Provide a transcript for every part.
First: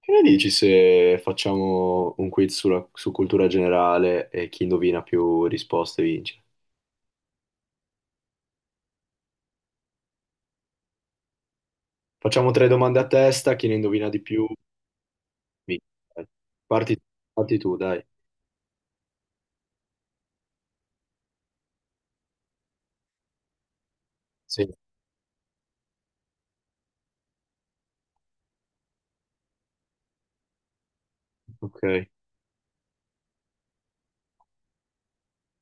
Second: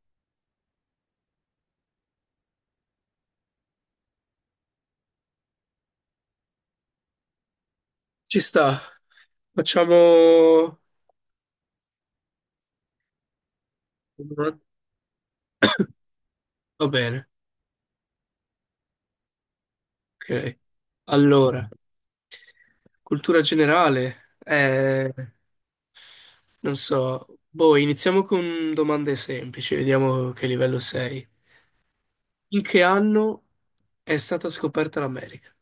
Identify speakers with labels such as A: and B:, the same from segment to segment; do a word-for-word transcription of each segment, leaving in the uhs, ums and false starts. A: Che ne dici se facciamo un quiz sulla- su cultura generale e chi indovina più risposte vince?
B: Ci sta, facciamo...
A: Facciamo tre domande a testa, chi ne indovina di più
B: va
A: vince. Dai. Parti,
B: bene,
A: parti tu, dai.
B: ok. Allora, cultura generale,
A: Sì,
B: eh, non so, boh, iniziamo con domande semplici, vediamo che livello sei.
A: ok.
B: In che anno è stata scoperta l'America?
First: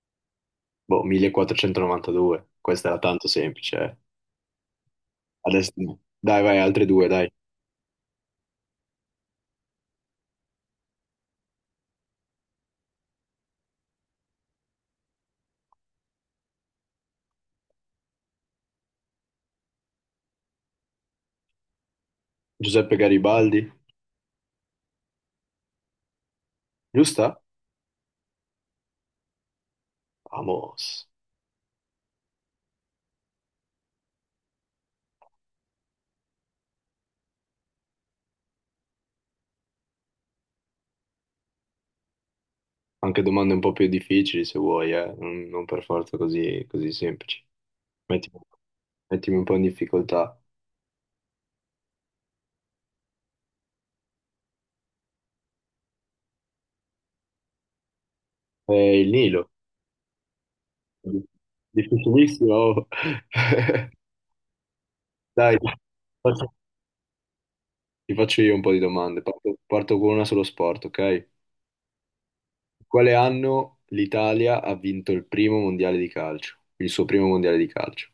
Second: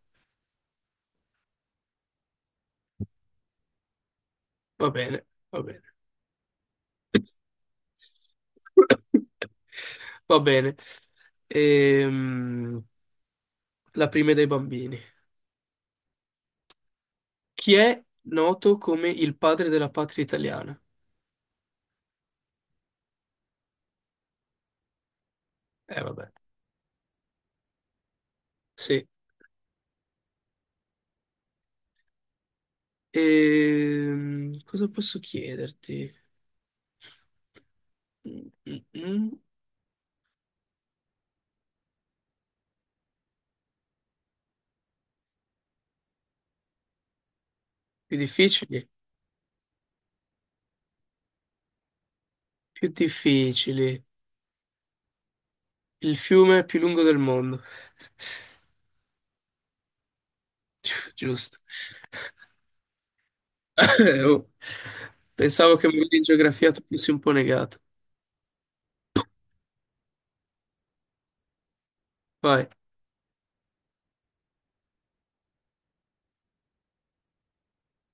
A: Boh, millequattrocentonovantadue, questa era tanto semplice, eh.
B: Va bene, va
A: Adesso
B: bene.
A: no. Dai, vai, altre due, dai.
B: Va bene. Ehm, la prima è dei bambini. Chi è noto come il padre della patria italiana?
A: Giuseppe Garibaldi,
B: Eh, vabbè,
A: giusta?
B: sì.
A: Vamos.
B: Ehm, cosa posso chiederti? Mm, mm, mm.
A: Anche domande un po' più difficili se vuoi, eh. Non, non per forza così, così semplici.
B: Più
A: Mettimi,
B: difficili?
A: mettimi un po' in difficoltà.
B: Più difficili. Il fiume più lungo del mondo.
A: Eh, il Nilo.
B: Gi- Giusto.
A: Difficilissimo.
B: Oh,
A: Dai, ti
B: pensavo che magari in
A: faccio
B: geografia tu fossi un po' negato.
A: ti faccio io un po' di domande. Parto, parto con una sullo sport, ok? In
B: Vai.
A: quale anno l'Italia ha vinto il primo mondiale di calcio? Il suo primo mondiale di calcio?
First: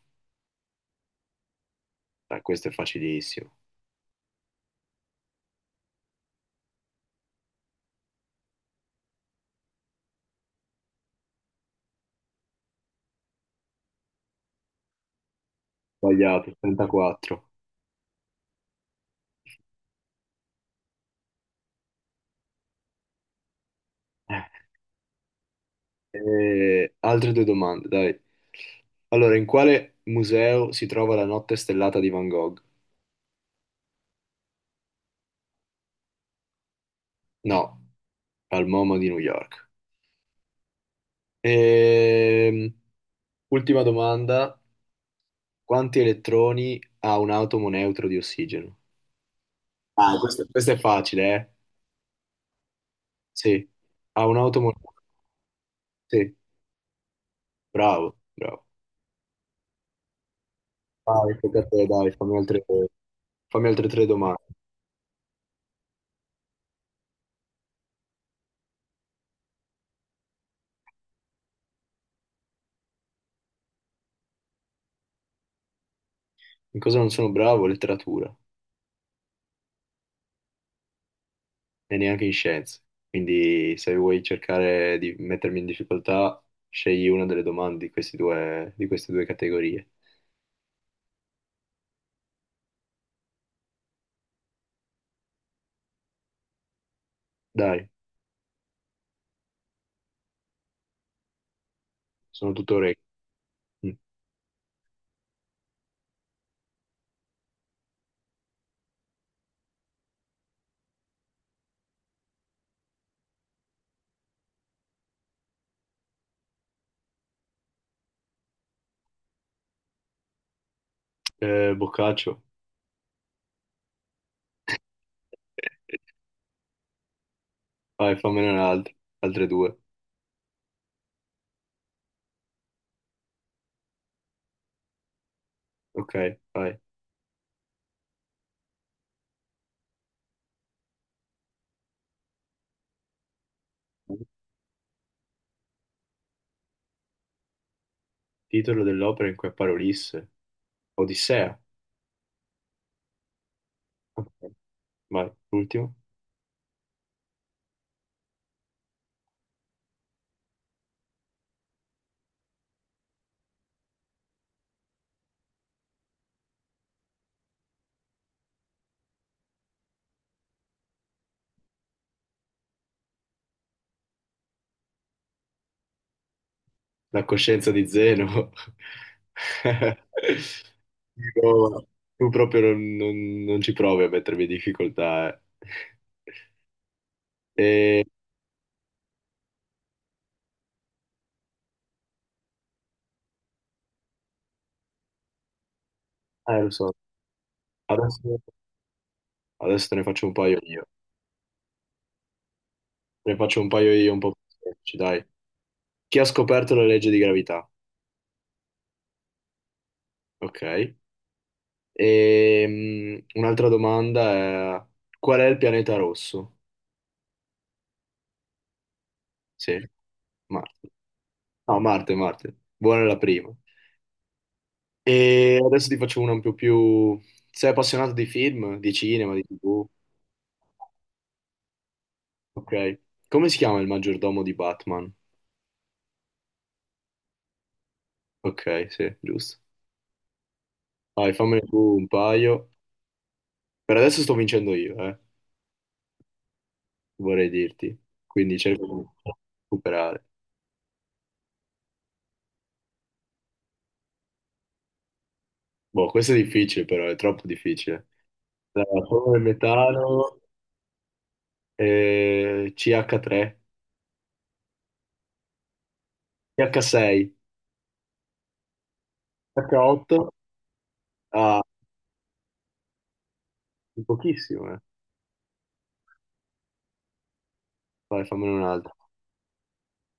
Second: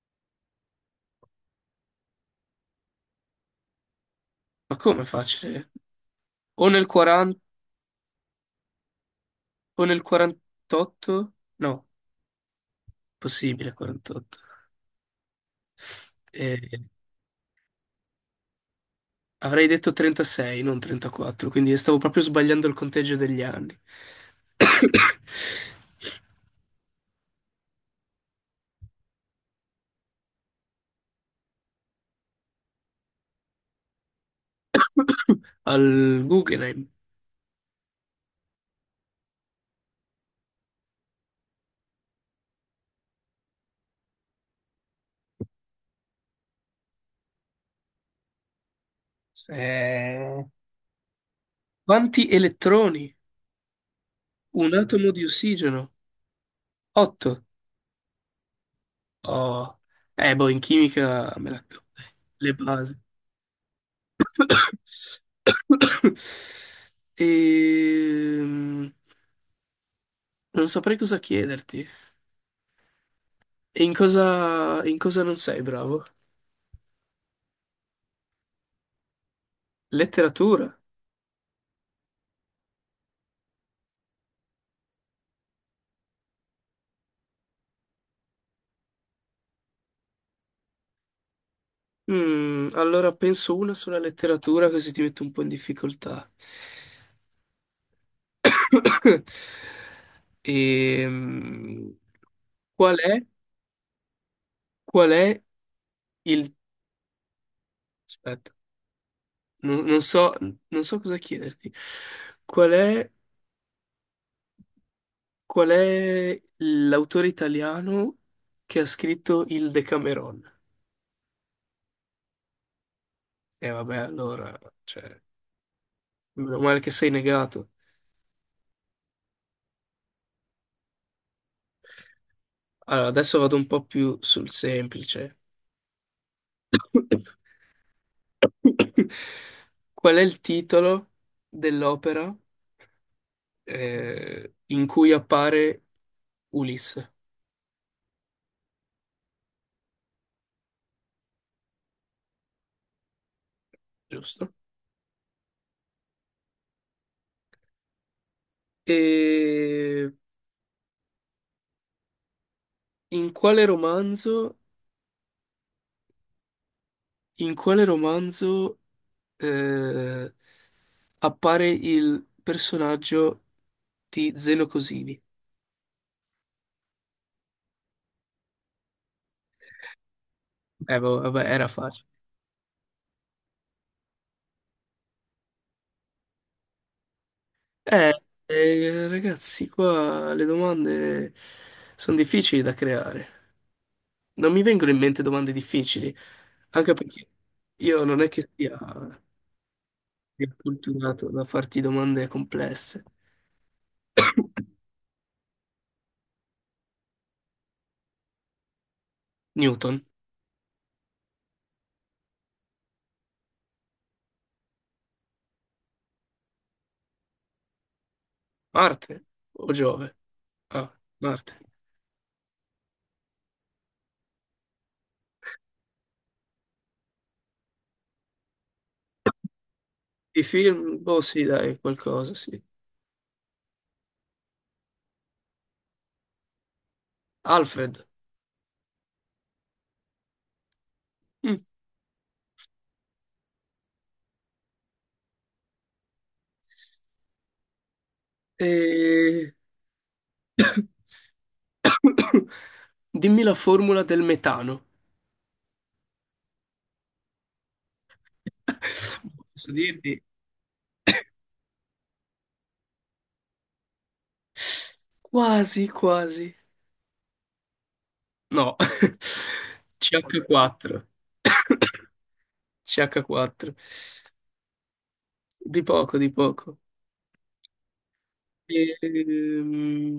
A: Dai, questo è facilissimo.
B: Ma come facile? O nel quaranta, o nel quarantotto? No, possibile quarantotto.
A: Sbagliato, trentaquattro.
B: Avrei detto trentasei, non trentaquattro, quindi stavo proprio sbagliando il conteggio degli anni.
A: Eh, altre due domande, dai. Allora, in quale museo si trova la notte stellata di Van Gogh?
B: Al Guggenheim.
A: No, al MoMA di New York. Ehm, Ultima domanda, quanti elettroni ha un atomo neutro di ossigeno? Ah, questo...
B: Se-
A: questo è facile, eh?
B: Quanti elettroni?
A: Sì, ha un atomo...
B: Un atomo di ossigeno?
A: Sì,
B: otto.
A: bravo, bravo.
B: Oh. Eh, boh, in
A: Vai,
B: chimica me
A: tocca
B: la
A: a
B: cavo,
A: te, dai,
B: dai.
A: fammi
B: Le
A: altre,
B: basi.
A: fammi altre tre domande.
B: Ehm, Non saprei cosa chiederti. E in cosa, in cosa non sei bravo?
A: In cosa non sono bravo? Letteratura
B: Letteratura?
A: e neanche in scienze. Quindi se vuoi cercare di mettermi in difficoltà, scegli una delle domande di questi due- di queste due categorie.
B: Mm, allora penso una sulla letteratura così ti metto un po' in difficoltà.
A: Dai,
B: Ehm,
A: sono tutto
B: qual
A: orecchio.
B: è,
A: Mm.
B: qual è il... Aspetta, non, non so, non so cosa chiederti. Qual è, qual è l'autore italiano che ha scritto il Decameron?
A: Eh, Boccaccio.
B: E vabbè, allora, cioè, meno male che sei negato.
A: Vai, fammene un'altra, altre due.
B: Allora, adesso vado un po' più sul semplice.
A: Ok, vai.
B: Qual è il titolo dell'opera eh, in cui appare Ulisse?
A: Titolo dell'opera in cui appare Ulisse. Odissea. Ok,
B: Giusto.
A: vai, l'ultimo.
B: E in quale romanzo, in quale romanzo eh, appare il personaggio di Zeno Cosini?
A: La coscienza di Zeno.
B: Eh, boh, vabbè, era
A: Dico, ma
B: facile.
A: tu proprio non, non- non ci provi a mettermi in difficoltà. Eh, E-
B: Eh, eh, Ragazzi, qua le domande sono difficili da creare. Non mi vengono in mente domande difficili,
A: eh, lo so.
B: anche perché io non è
A: Adesso,
B: che sia
A: adesso te ne faccio un
B: sia
A: paio io.
B: culturato da farti domande complesse.
A: Te ne faccio un paio io un po' più semplici, dai. Chi ha scoperto la legge di gravità?
B: Newton.
A: Ok. E mm, un'altra domanda è qual è il pianeta rosso?
B: Marte o
A: Sì,
B: Giove?
A: Marte.
B: Ah, Marte.
A: No, Marte, Marte. Buona la prima. E adesso ti faccio una un po' più... Sei appassionato di film, di cinema, di T V?
B: I film, boh, sì, dai, qualcosa, sì.
A: Ok. Come si chiama il maggiordomo di Batman?
B: Alfred.
A: Ok, sì, giusto. Dai,
B: Mm.
A: fammene tu un paio. Per adesso sto vincendo io, eh, vorrei dirti. Quindi cerco di
B: E...
A: recuperare.
B: Dimmi la formula del metano.
A: Boh, questo è difficile però, è troppo difficile. Allora, polvere
B: Posso dirti?
A: metano, eh, ci acca tre,
B: Quasi, quasi.
A: ci acca sei,
B: No.
A: ci acca otto,
B: C H quattro.
A: ah,
B: C H quattro.
A: pochissimo, eh.
B: Di poco, di poco.
A: Vai, fammene un'altra.
B: Ehm,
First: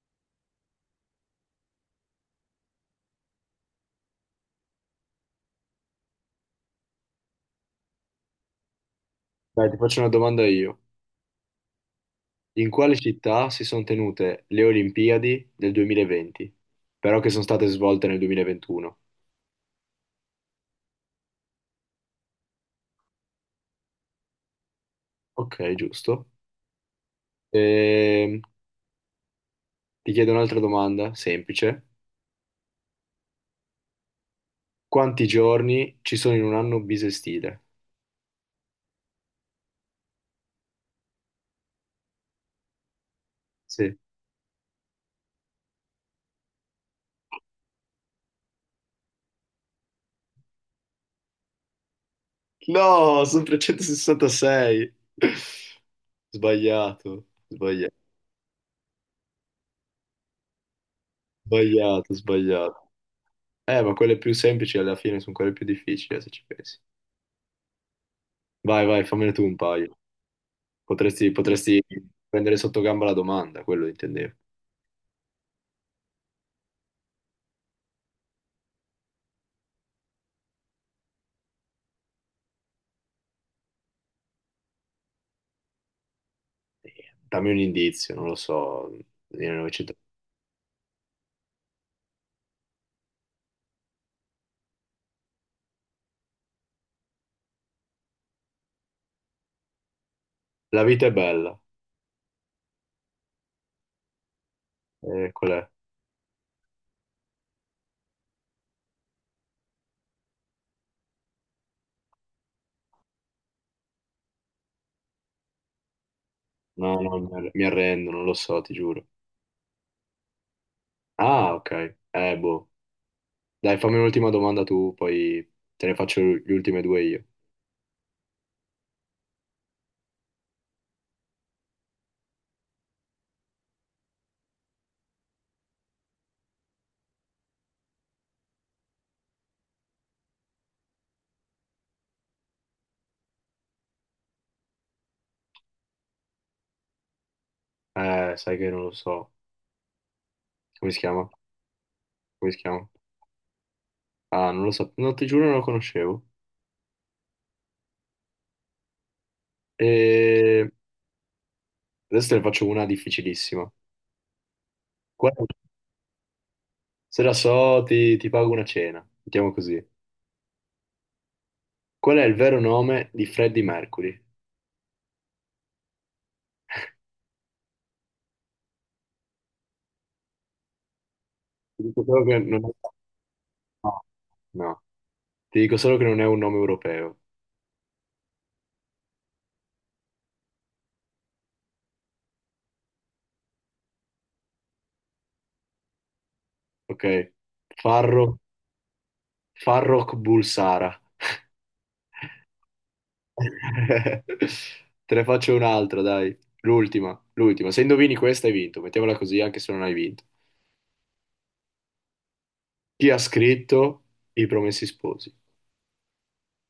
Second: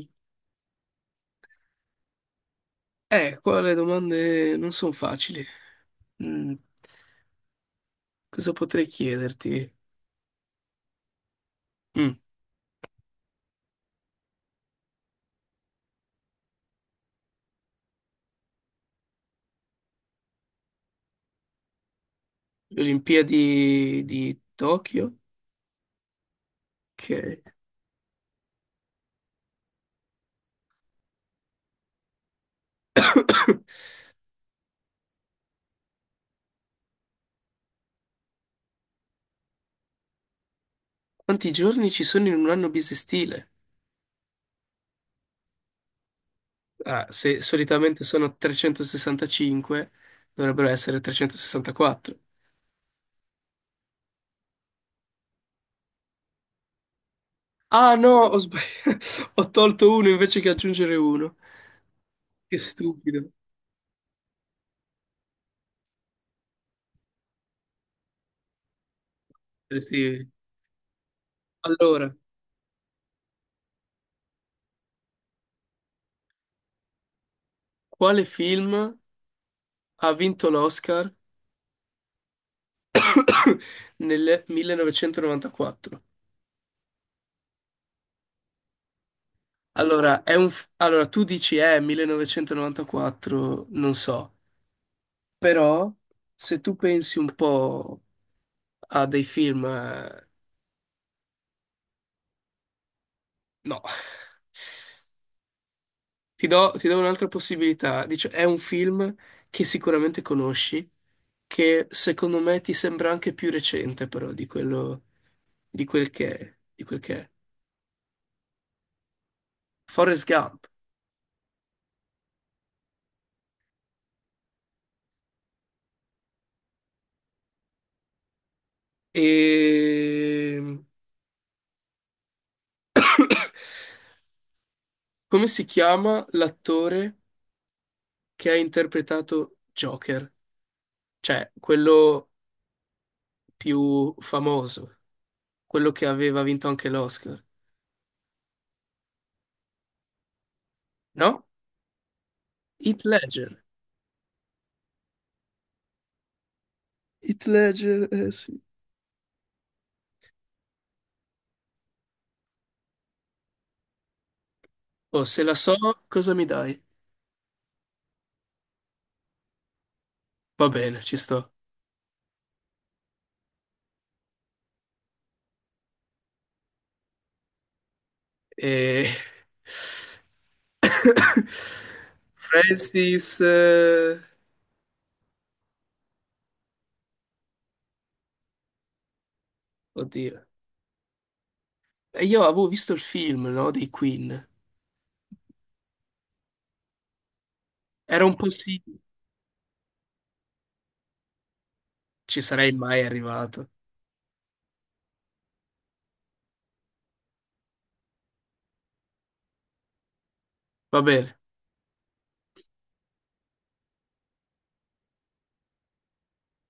B: eh, Qua le domande non sono facili. Mm, Cosa potrei
A: Dai,
B: chiederti?
A: ti faccio una domanda io.
B: Mm,
A: In quale città si sono tenute le Olimpiadi del duemilaventi, però che sono state svolte nel duemilaventuno?
B: le Olimpiadi di Tokyo?
A: Ok, giusto.
B: Ok.
A: Ehm, ti chiedo un'altra domanda, semplice. Quanti giorni ci sono in un anno bisestile?
B: Quanti giorni ci sono in un anno bisestile?
A: Sì.
B: Ah, se solitamente sono trecentosessantacinque, dovrebbero essere trecentosessantaquattro.
A: No, sono trecentosessantasei. Sbagliato, sbagliato.
B: Ah no, ho sbagliato. Ho tolto uno invece che aggiungere uno.
A: Sbagliato,
B: Che
A: sbagliato.
B: stupido.
A: Eh, ma quelle più semplici alla fine sono quelle più difficili, eh, se ci pensi. Vai, vai, fammene tu un
B: Eh
A: paio.
B: sì.
A: Potresti, potresti
B: Allora,
A: prendere sotto gamba la domanda, quello intendevo.
B: quale film ha vinto l'Oscar nel millenovecentonovantaquattro?
A: Eh, Dammi un indizio, non lo so. millenovecento.
B: Allora, è un f- allora, tu dici, eh, millenovecentonovantaquattro, non so, però se tu pensi un po' a dei film, eh,
A: La vita è bella.
B: no.
A: Eh, qual è?
B: Ti do, ti do un'altra possibilità. Dice, è un film che sicuramente conosci, che secondo me ti sembra anche più recente, però, di quello, di quel che è, di
A: No,
B: quel che
A: no, mi
B: è.
A: arre- mi arrendo, non lo so, ti giuro.
B: Forrest Gump.
A: Ah, ok. Eh, boh. Dai, fammi un'ultima domanda tu, poi te ne faccio le ultime due io.
B: E... Come si chiama l'attore che ha interpretato Joker? Cioè, quello più famoso, quello che aveva vinto anche l'Oscar.
A: Eh, sai che non lo so. Come si chiama?
B: No?
A: Come si chiama?
B: Heath Ledger.
A: Ah, non lo so. No, ti giuro non lo conoscevo.
B: Heath Ledger, eh sì.
A: E adesso te ne faccio una difficilissima.
B: Oh,
A: Qual-
B: se la so, cosa mi dai?
A: Se la so, ti, ti pago una cena. Mettiamo così.
B: Va bene, ci sto.
A: Qual è il vero nome di Freddie Mercury?
B: E...
A: Ti dico solo che non è...
B: Francis,
A: No,
B: eh,
A: no. Ti dico solo che non è un nome europeo.
B: oddio. E io avevo visto il film, no? Dei Queen.
A: Ok?
B: Era un
A: Farro...
B: po' sì.
A: Farrokh Bulsara.
B: Ci sarei mai arrivato.
A: Te ne faccio un'altra, dai. L'ultima, l'ultima. Se indovini questa hai vinto. Mettiamola così, anche se non hai vinto.
B: Va bene.
A: Chi ha scritto I Promessi Sposi?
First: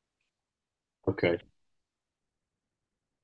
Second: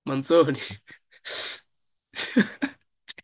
B: Manzoni.
A: Ok.